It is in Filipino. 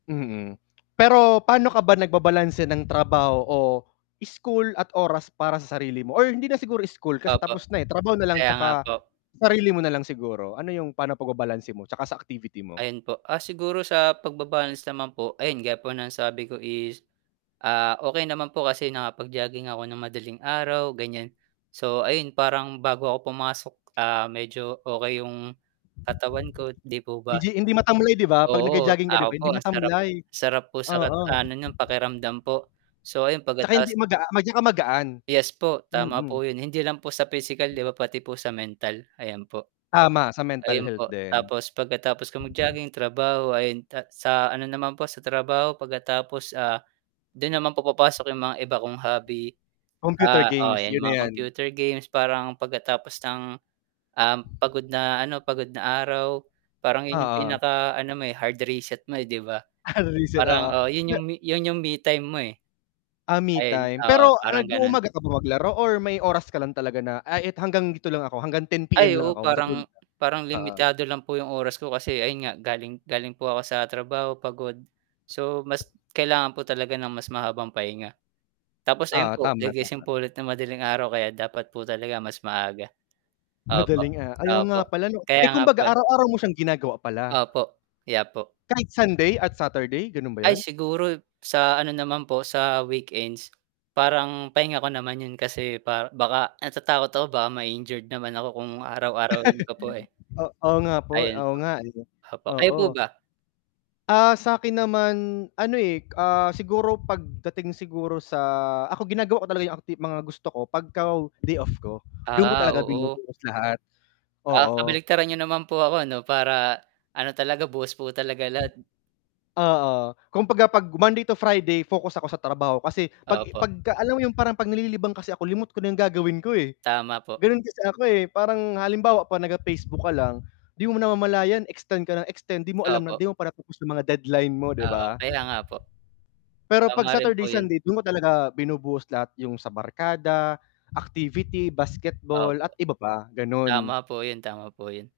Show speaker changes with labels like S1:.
S1: Mhm, pero pa'no ka ba nagbabalanse ng trabaho o school at oras para sa sarili mo, or hindi na siguro school kasi
S2: Opo,
S1: tapos na, eh, trabaho nalang
S2: kaya nga
S1: 'tsaka
S2: po.
S1: sarili mo nalang siguro, ano yung pa'no pagbabalanse mo? 'Tsaka sa activity mo?
S2: Ayun po, ah, siguro sa pagba-balance naman po, ayun gaya ang sabi ko is, ah, "okey naman po kasi nakapag-jogging ako ng madaling araw" gan'yan. So, ayun parang bago ako pumasok, ah, medyo, okey yung katawan ko, 'di po ba.
S1: Legi hindi matamlay, 'di ba? 'Pag
S2: Oo,
S1: nag-jo-jogging ka, 'di
S2: ako
S1: ba?
S2: po
S1: Hindi
S2: masarap,
S1: matamlay,
S2: sarap po sa kat
S1: oo.
S2: ano nung pakiramdam po, so,
S1: 'Tsaka hindi
S2: pagka-ta's
S1: mag ah, mag 'tsaka magaan,
S2: Yes po, tama po
S1: mhm.
S2: yun hindi lang po sa pisikal, 'di ba, pati po sa mental. Ayan po,
S1: Tama sa mental
S2: ayun
S1: health
S2: po,
S1: din.
S2: tapos pagkatapos ko mag-jogging trabaho ayon ta sa ano naman po sa trabaho pagkatapos, ah, do'n naman papapasok yong mga iba kong hobby.
S1: Computer
S2: Ah, oo
S1: games,
S2: 'yan
S1: 'yun na
S2: mga
S1: 'yan.
S2: computer games, parang pagkatapos ng um, pagod na ano, pagod na araw parang 'yon 'yong,
S1: Oo.
S2: pinakaano mo, eh, hard reset mo, eh, 'di ba?
S1: Ah, re-reset,
S2: Parang,
S1: oo.
S2: oo, yun 'yong, yun 'yong me-time mo, eh.
S1: Ah,
S2: Ayun,
S1: me-time
S2: oo,
S1: pero
S2: parang
S1: nag
S2: ganun.
S1: umaga ka ba maglaro? Or may oras ka lang talaga na, ay eto hanggang dito lang ako hanggang 10 PM
S2: Ay
S1: lang
S2: oo
S1: ako matutulog.
S2: parang, parang
S1: Oo.
S2: limitado lang po 'yong oras ko kasi ayun nga galing, galing po ako sa trabaho, pagod. So, mas kailangan po talaga ng mas mahabang pahinga tapos ayun
S1: Oo.
S2: po
S1: Tama,
S2: gigising
S1: tama.
S2: po ulit ng madaling araw, kaya dapat po talaga mas maaga, opo,
S1: Madaling a ay oo
S2: opo,
S1: nga pala, 'no. Eh,
S2: kaya nga po.
S1: kumbaga araw araw mo siyang ginagawa pala?
S2: Opo. Kaya po.
S1: Kahit Sunday at Saturday ganun ba
S2: Ay
S1: yun?
S2: siguro, sa ano naman po, sa weekends, parang pahinga ko naman yun kasi par baka natatakot ako baka ma-injured naman ako kung araw-arawin ko po, eh,
S1: O oo nga po,
S2: ayun
S1: oo
S2: po,
S1: nga, eh,
S2: opo, kayo
S1: oo.
S2: po ba?
S1: Ah, sa 'kin naman ano, eh, ah, siguro pagdating siguro sa ako ginagawa ko talaga yung aktib mga gusto ko 'pagka day off ko, dun ko
S2: Ah,
S1: talaga
S2: oo.
S1: binubuhos lahat,
S2: Ah,
S1: oo.
S2: kabaligtaran niyo naman po ako, 'no, para ano talaga buhos po talaga lahat.
S1: Oo, kung 'pagka 'pag Monday to Friday focus ako sa trabaho, kasi 'pag,
S2: Opo.
S1: 'pagka alam mo yung parang 'pag nalilibang kasi ako limot ko na yung gagawin ko, eh,
S2: Tama po.
S1: ganun kasi ako, eh, parang halimbawa 'pag, nag, ah, Facebook ka lang, 'di mo namamalayan extend ka ng extend, 'di mo alam na,
S2: Opo.
S1: 'di mo pa na pu-push ang mga deadline mo, 'di
S2: Oo,
S1: ba?
S2: kaya nga po.
S1: Pero 'pag
S2: Tama rin po
S1: Saturday,
S2: yun.
S1: Sunday dun ko talaga binubuhos lahat yung sa barkada, activity,
S2: Opo.
S1: basketball at iba pa, gano'n.
S2: Tama po yun, tama po yun.